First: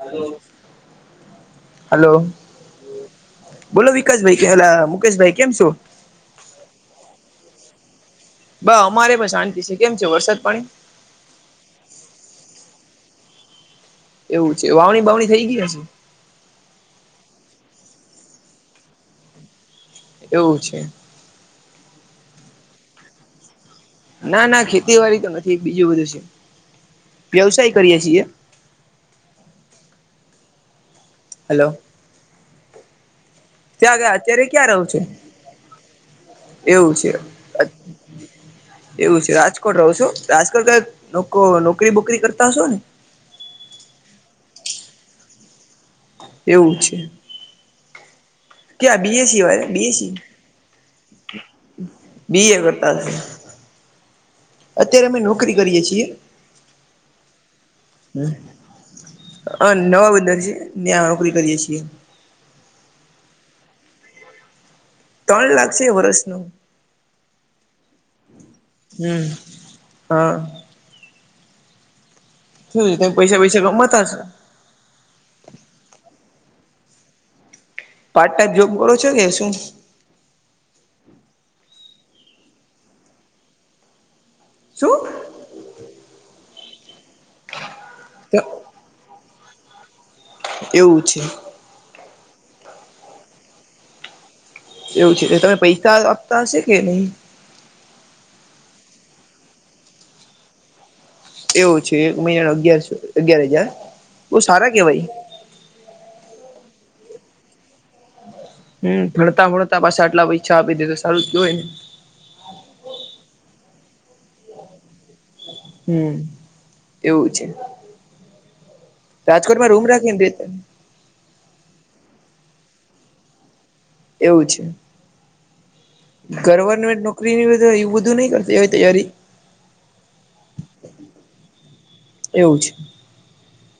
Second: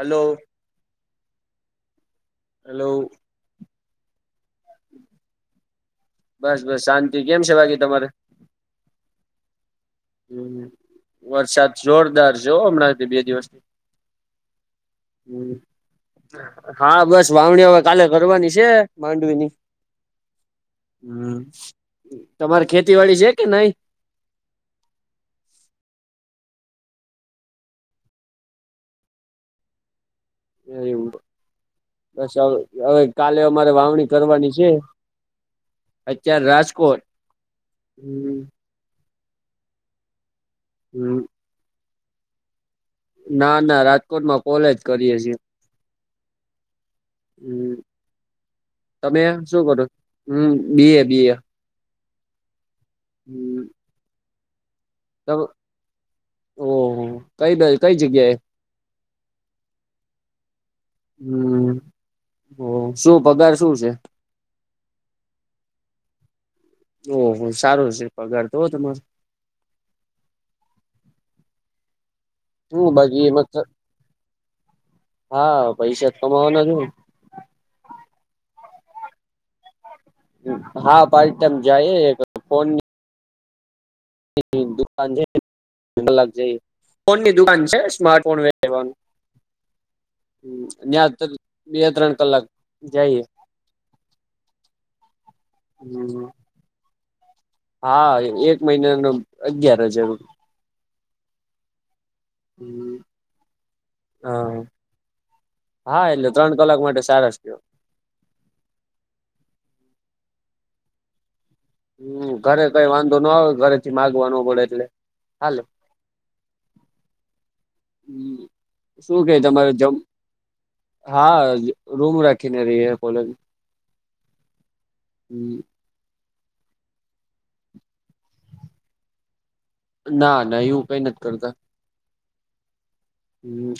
Hello hello. Hello. બોલો વિકાસભાઈ કેલા મુકેશભાઈ કેમ છો? બસ બસ શાંતિ કેમ છે બાકી તમારે બ અમારે પણ શાંતિ છે. કેમ છે વરસાદ પાણી હમ વરસાદ જોરદાર જોવ હમણાં બે દિવસ એવું. છે વાવણી બાવણી થઈ ગઈ હશે હ હા બસ વાવણીયા વ કાલે કરવાની છે માંડવીની એવું છે હમ તમારે ખેતી વાડી છે કે નહી ના ના ખેતીવાડી તો નથી બીજું બધું છે વ્યવસાય કરીય છીએ હ એ એવું બછ હવે કાલે અમારે ત્યાં વાવણી અત્યારે કરવાની છે ક્યાં રહો છો અત્યાર એવું રાજકોટ છે હમ એવું રાજકોટ રહો છો રાજકોટ હમ ક નોકરી બોકરી કરતા હશો ને ના ના રાજકોટમાં કોલેજ કરીએ છીએ એવું છે હમ ક્યા તમે બીએસી શું વાળ કરો બીએસી હમ બી એ બી એ બી એ કરતાશે હમ અત્યારે અમે નોકરી કરીએ છીએ ઓહો કઈ કઈ હ જગ્યાએ હ નવા બધા છે ને નોકરી કરીએ હમ છીએ ઓ શું પગાર શું છે પણ લાગશે વર્ષનું ઓહ સારો છે પગાર તો હો તમારો હમ હા શું તમે બાકી પૈસા પૈસા એમાં કમાતા હશો હા પૈસા હ ભાવના જો પાર્ટ ટાઈમ જોબ કરો છો કે શું હા પાર્ટ ટાઈમ જઈ એક ફોન શું દુકાન છેલ છે કોની દુકાન છે સ્માર્ટ ફોનવાનું એવું ્યાં છે બે ત્રણ કલાક જઈએ એવું છે તમે પૈસા આપતા હશે કે નહી હા એક મહિના ન અગયાર હજાર એવું છે એક મહિના ન અગયારસો અગિયાર હજાર બહ હા સારા કેવાય હા એટલે ત્રણ કલાક માટે સારા થયો હમ ભણતા ભણતા પાછા આટલા ઈછા આપી દે તો સારું જ જોય ને હમ ઘરે કઈ વાંધો ના હો ઘરે થી માગવાનો પડે એટલે હાલે હમ એવું છે શું કે રાજકોટમાં તમારે રૂમ રાખીને રેતા હા રૂમ રાખીને રહીએ કોલેજ એવું છે ગવમેન્ટ નોકરીની બધ એવું બું નહી કરતી એ તૈયારી ના ના એવું કઈ નથી કરતા એવું છે હમ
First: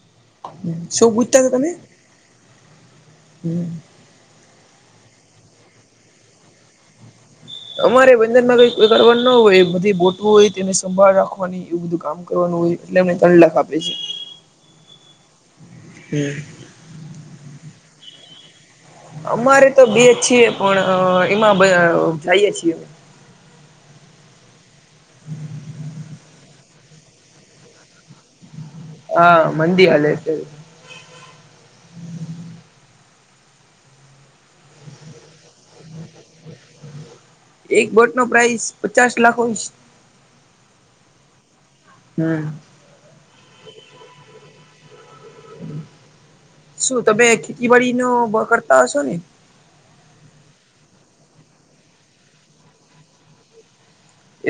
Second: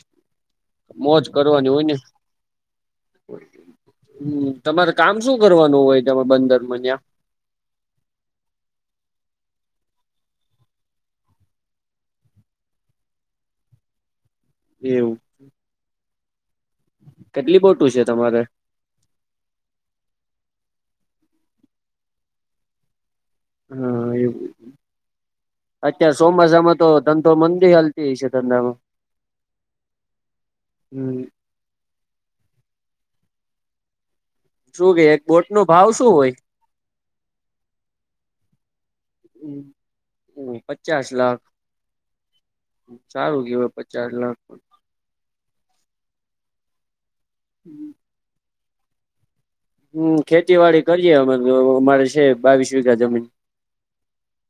શું મોજ પૂછતા હતા તમે કરવાની હોય ને હમ હમ તમારે કામ શું કરવાનું હોય ત બંદરમાં ત્યા અમારે બંદન માં કઈ કોઈ કરવા ના હોય બધી બોટું હોય તેને સંભાળ રાખવાની એવું બધું કામ કરવાનું એટલે એમને ત્રણ લખ આપે છે એવું હમ કેટલી બોટું છે તમારે અમારે તો બે છીએ પણ એમાં જઈએ છીએ અમે હા એ અતા સોમ મજામાં તો ધંધો મંદી હાલતી છે ધંધામાં હા મંદી હલે છે હમ જો કે એક બોટ નો ભાવ શું હોય એક બોટ નો પ્રાઇસ પચાસ લાખ હમ હોય. હમ પચાસ લાખ સારું કેવાય પચાસ લાખ શું તમે ખેતીબડીનો કરતા હશો ને હમ ખેતીવાડી કરીએે અ અમારે છે બાવીસ વીઘા જમીન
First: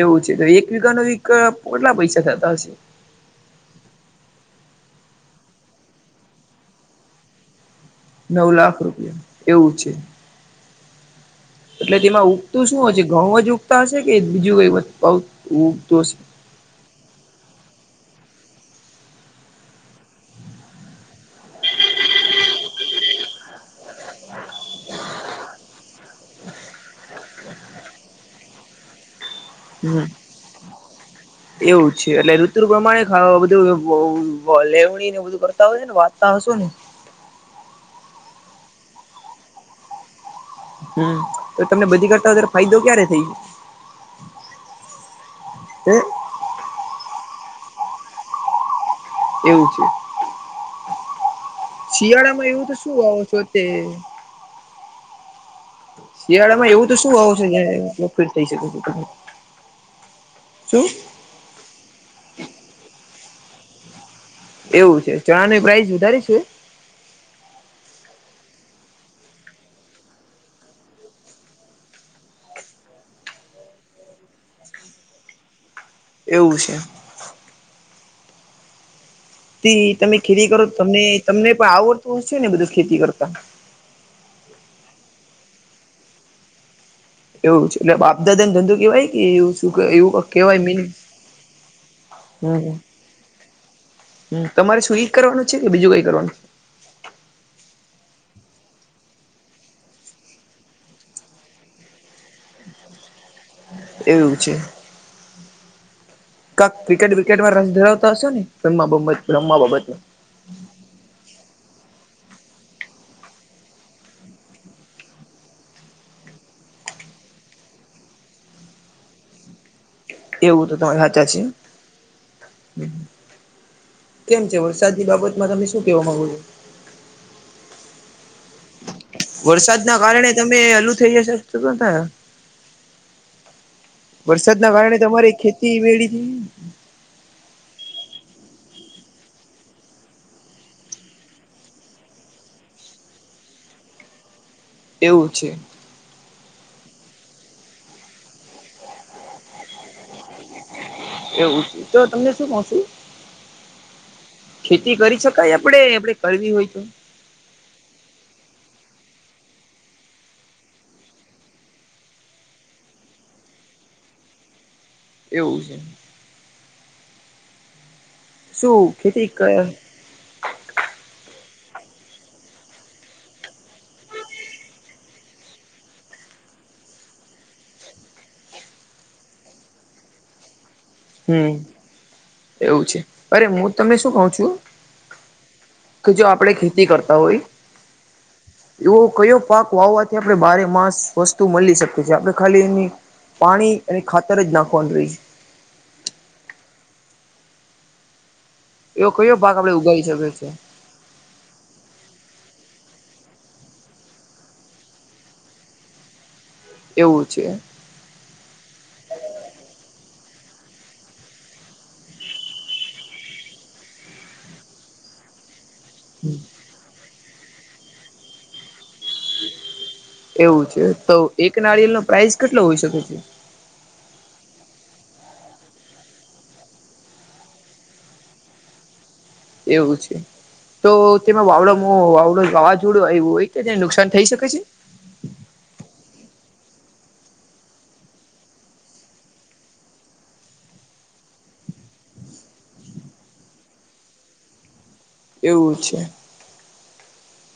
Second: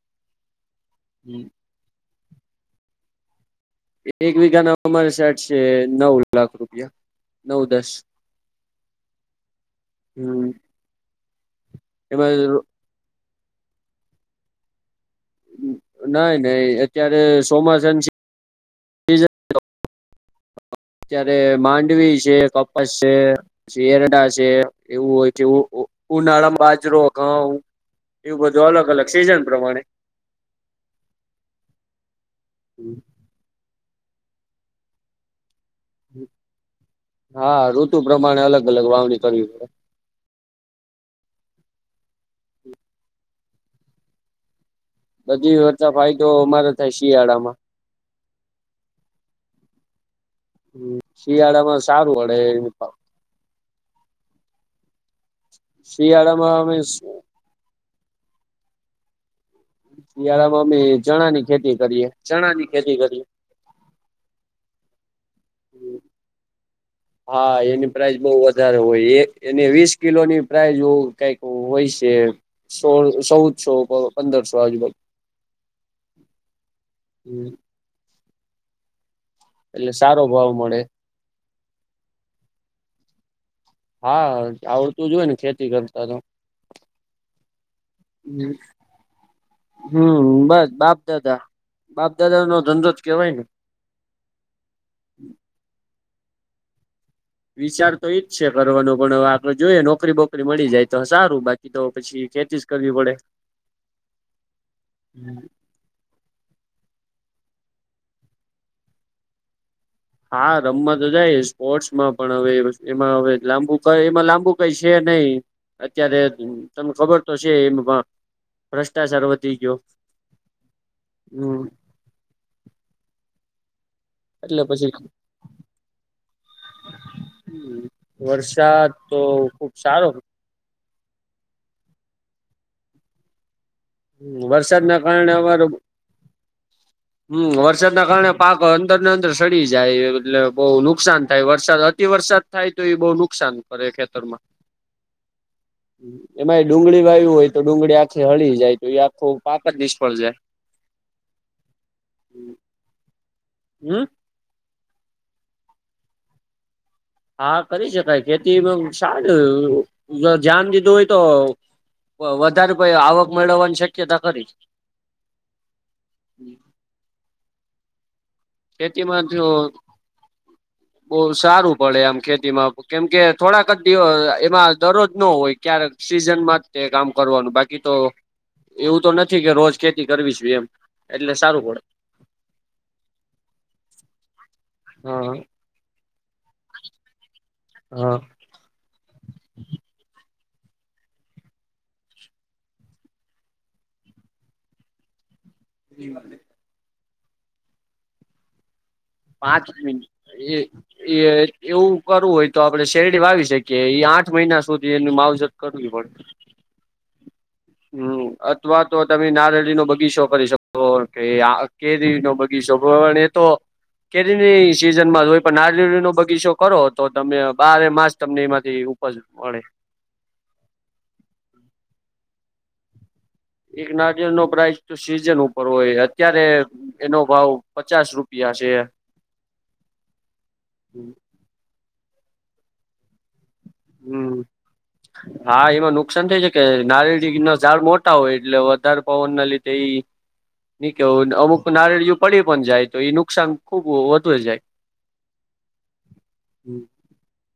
એવું છે તો એક વઘા ન વ કેટલા પૈસા થતા હશે એક વીઘા ના અમારે સાઠ છે નવ લાખ રૂપિયા નવ દસ નવ લાખ રૂપિયા એવું છે હમ એટલે તેમાં એમાં ઉગતું શું હશે ઘઉ જ ઉગતા હશે કે બીજું ક નાઈ નહી અત્યારે સોમાસન અત્યારે માંડવી છે કપાસ છે શરડા છે એવું હોય છે ઉનાળા બાજરો ઘઉ એવું બધું અલગ અલગ સિઝન પ્રમાણે હમ એવું છે એટલે ઋતુ પ્રમાણે ખા બધું બ ભલે હણી ને બધ કર હા ઋતુ પ્રમાણે અલગ અલગ વાવણી કરવી પડે હમ તો તમને બધી કરતા વધારે ફાયદો ક્યારે થઈ ગ બધી વતા ફાયદો અમારો થાય શિયાળામાં એવું છે શિયાળામાં સારું પડે શિયાળામાં એવું તો શું હોો છો તે શિયાળામાં શિયાળા માં અમે એવું તો શું હો છે જ ફીટ થઈ શકે છે શળામાં અમે શું ચણા ની ખેતી કરીએ ચણા ની ખેતી કરીએ એવું છે ચણાની પ્રાઇસ વધારે છે હા એની પ્રઇઝ બહ વસ્તી વધારે હોય એ એને વીસ કિલોની પ્રાઈઝ કઈક હોય છે સોળ સૌ છો પંદરસો આજુ ભ એવું છે તે એટલે તમે સારો ખેતી ભાવ કરો મળે તમને તમને પણ આવડતું હશે ને બધું ખેતી કરતા હા આવડતું જોય ને ખેતી કરતા તો એવું છે એટલે આપપ દાદાને ધંધો કેવાય કે એવું શું એવું હમ કેવાય બસ મિનિ બાપ દાદા બાપ દાદા નો હમ ધંધો જ કેવાય ને હમ તમારે શું એક કરવાનું છે કે બીજું કઈ કરવાનું છે વિચાર તો એઈજ છે કરવાનો પણ આગળ જોઈએ નોકરી બોકરી મળી જાય તો સારું બાકી તો પછી જે ચીજ કરવી પડે એવું છે કા ક્રિકેટ વ્રિકેટમાં રસ ધરાવતા હશે ને રમ બાત રમવા બાબત હા રમવા તો જાય સ્પોર્ટ્સમાં પણ હવે એમાં હવે લાંબુ ક એમાં લાંબુ કઈ છે નહીિ અત્યારે તમને ખબર તો છે એમ પણ ભ્રષ્ટાચાર વધી ગયો એવું તો તમારી સાચા છેી હમ કેમ છે એટલે પછી વરસાદી બાબતમાં તમે શું કેવા માંગુ છો વર્ષાત વરસાદ ના કારણે તમે અલું થઈ જશે થાય વરસાદ ના કારણે અમાર વેડી થઈ હમ વરસાદના કારણે પાક અંદર ને અંદર સડી જાય એટલે બહુ નુકસાન થાય વરસાદ અતિ વરસાદ થાય તો એ બહુ નુકસાન નકાન કરે ખેતર માં એવું છે એમાં એ ડુંગળી વાય્યું હોય તો ડુંગળી આખે હળી જાય તો એ આખો પાક જ નિષ્ફળ જાય એવું તો તમને શું હમ કહચું કરી શકાય આપણે આપે કરવી હોય તો હા કરી શકાય ખેતીમાં શ ધ્યાન દીધું હોય તો વધારે પ આવક મેળવવાની શક્યતા ખરી એવું છે શું ખેતીમાં ખેતી ક જો બહ સારું પડે આમ ખેતીમાં કેમ કે થોડાક જ દિવસ એમાં દરરોજ ન હોય ક્યારે સીઝનમાં તે કામ કરવાનું બાકી તો એવું તો નથી કે રોજ ખેતી કરવી છે એમ એટલે હમ સારું પડે એવું છે અરે હું તમને શું કઉ છું હા કે જો આપણે ખેતી કરતા હોય હા તો કયો પાક વાવવાથી આપણે બારે માસ વસ્તુ મળી શકીએ છેએ આપડણે ખાલી એની પાણી અને ખાતર જ નાખવાનું રહી એ વા એવો કયો પાક પાંચ આપણે ઉગાડી શકીએ મિનિટ છે એ એ એવું કરવું હોય તો આપણે શેલડી વાવી શકી એ આઠ મહિના સુધી એની માવજત કરવી પડે એવું છે હમ અથવા તો તમે નારળી નો બગી શો શ કે આ કેરી નો બગી શો એ તો કેરીની સીઝન માં જોય પણ ના રી નો બગીચો કરો તો તમે બારે માસ તમને એમાંથી ઉપજ મળે એવું છે તો એક નારિયેલ નો પ્રાઇસ કેટલો હોઈ શકે છે એક નાિયલ નો પ્રાાઈસ તો સીઝન ઉપર હોય અત્યારે એનો ભાવ પચાસ રૂપિયા પા છે એવું છે તો તેમાં વાવડો મો વાવડો વાવાઝોડો આવવું હોય તો તેને નુકસાન થઈ હમ શકે છે હા એમાં નુકસાન થાય છે કે નારળી ના ાડ મોટા હોય એટલે વધારે પવન ના લીધે એ નઈ કે અમુક નારળિય પડી પણ જાય તો એ નુકસાન ખુબ વધુ જાય એવું છે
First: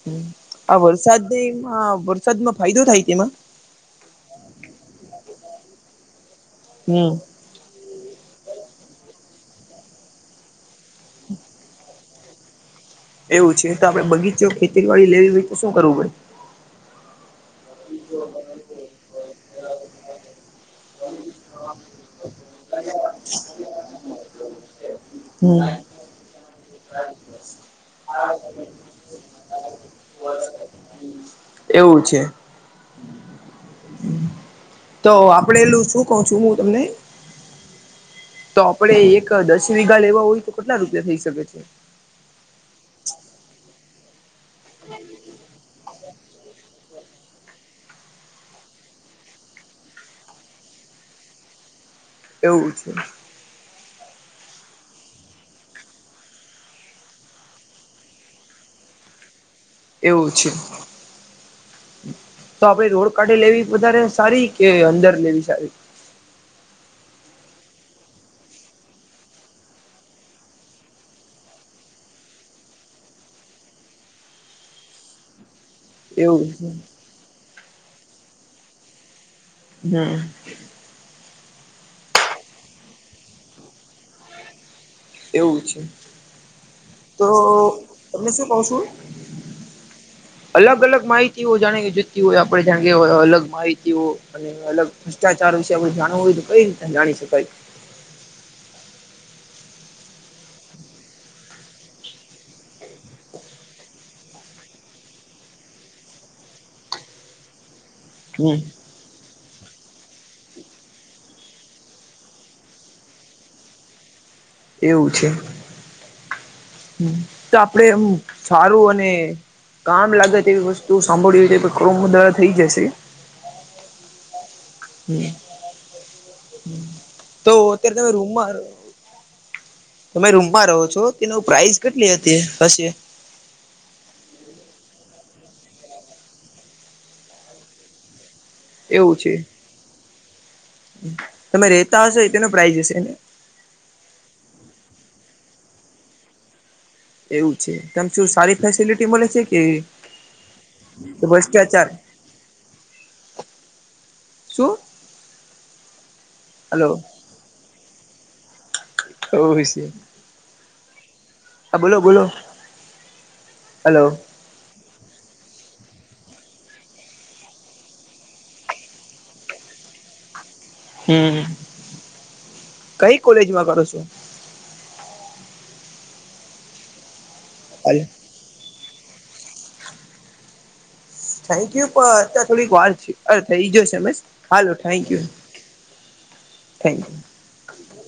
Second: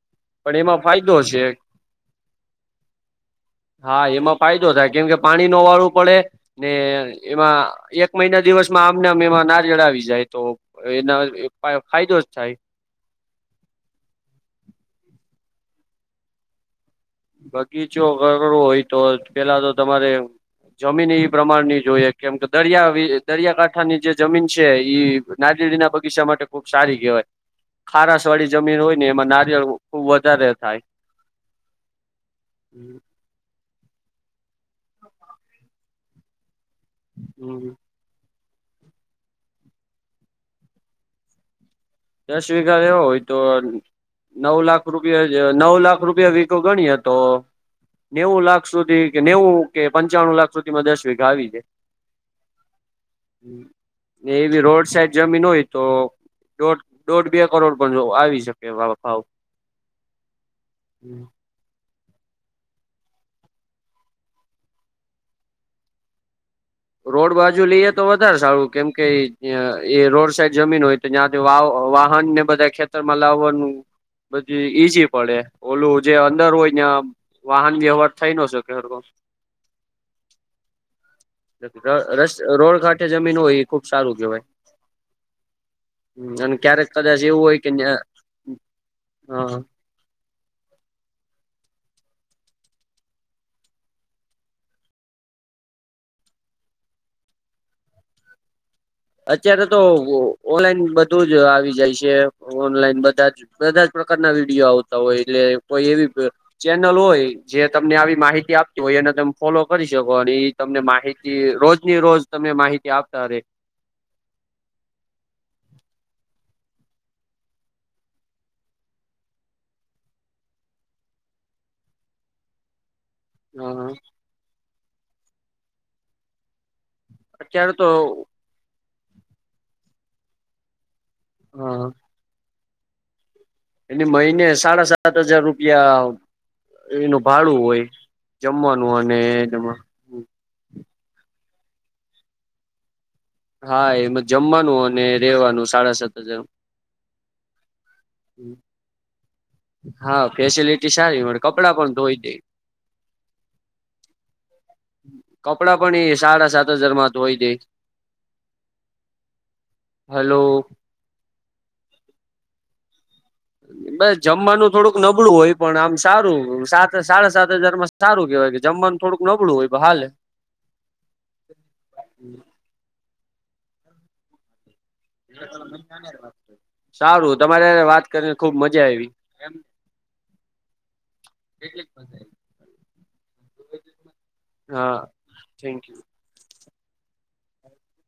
હમ પણ એમાં ફાયદો છે ફાયદો થાય તેમાં હા એમાં ફાયદો થાય કેમકે પાણી ન વાળવું પડે ને હમ એમાં એક મહિના દિવસ મને અમે એમાં નારયળાવી જાય તો એના ફાયદો જ થાય એવું છે તો આપડે બગીચો ખેતી વાડી લેવી હોય તો શું કરવું પે બગીચો કરવો હોય તો પેલા તો તમારે જમીન પ્રમાણની જોઈએ કેમ કે દરિયા દરિયાકાંઠાની જે જમીન છે પડે હમ નાદડી ના બગીચામાં માટે ખુબ સારી કહેવાય ખારાસ વાળી જમીન હોય ને એમાં નારિયળ ખુબ વધારે થાય એવું છે હમ તો આપડે એલું શું ક છું હું તમને હમ તો આપડે એક દસ વીઘા લેવા હોય તો કેટલા રૂપિયા થઈ શકે છે દસ વીઘા લેવો હોય તો નવ લાખ રૂપિયા જ નવ લાખ રૂપિયા વીકો ગણી હતો નેવું લાખ સુધી કે નેવું કે પંચાણું લાખ સુધીમાં દસ વીઘા આવી જાય એવું છે એવી રોડ સાઈડ જમીન હોય તો દોઢ દોઢ બે કરોડ પણ જો આવી શકે ભાવ એવું છે તો આપડ રોડ કાઢી લેવી વધારે સારી કે અંદર લેવી સારી રોડ બાજુ લઈએ તો વધારે સારું કેમકે એ રોડ સાઈડ જમીન હોય તો જ્યાંથી વાવ વાહન ને બધા ખેતરમાં લાવવાનું બધું ઈઝી પડે ઓલું જે એવું અંદર હોય છે ત્યાં વાહન વ્યવહાર થઈ ન શ હા રોડ કાંઠે જમીન હોય એ ખુબ સારું કેવાય એવું છે અને ક્યારેક કદાચ તો એવું હોય કે્યા તમને શું કઉ છું હા અલગ અલગ માહિતીઓ જાણે કે હોય આપડે જાણ કે અલગ માહિતી અને અલગ ભ્રષ્ટાચાર વિશે આપે જાણવું હોય તો કઈ રીતે જાણી છે ભાઈ અત્યારે તો ઓનલાઈન બધું જ આવી જાય છે ઓનલાઈન બધા જ બધા જ પ્રકારના વિડીયો આવતા હોય એટલે કોઈ એવી ચેનલ હોય જે તમને આવી માહિતી હમ આપતી હોય અને તમે ફોલો કરી શકો અને એ તમને માહિતી રોજની રોજ તમે માહિતી આપતા રે એવું છે હ તો આપડેમ સારું અને કામ લાગે તેવી વસ્તુ સાંભળવી હો ખ દાળ થઈ જશે હમ તો અત્યારે તમે રૂમમાં તમે રૂમમાં રહો છો તેનું પ્રઇસ કેટલી હતી હશે એની મહિને સાડા સાત હજાર રૂપિયા એનું ભાડું હોય જમવાનું એવું અને છે જવા તમે રેતા હશો તેનો પ્રાઈઝ હશેને હા એમાં જમવાનું અને રેવાનું સાડા સાત હજાર એવું છે તમ શું સારી ફેસિલિટી મળે છે કે હા ફેસિલિટી સારી મળે કપડાં ભ્રષ્ટાચાર પણ ધોઈ દે શું કપડા પણ એ સાડા સાત હલો હજારમાં ધ હોય દે ઓશે હલો હા બોલો બોલો હલો બ જમવાનું થોડુંક નબળું હોય પણ આમ સારું સાત સાડા સાત હજાર માં સારું કેવાય કે જમવાનું થોડુંક નબળું હોય હાલે હમ કઈ કોલેજમાં કરો છો સારું તમારે હાલ વાત કરીને ખુબ મજા આવી એમ થેન્ક યુ પણ અત્યારે થોડીક વાર છે અ થઈ જો હાલો હા thank you thank you thank you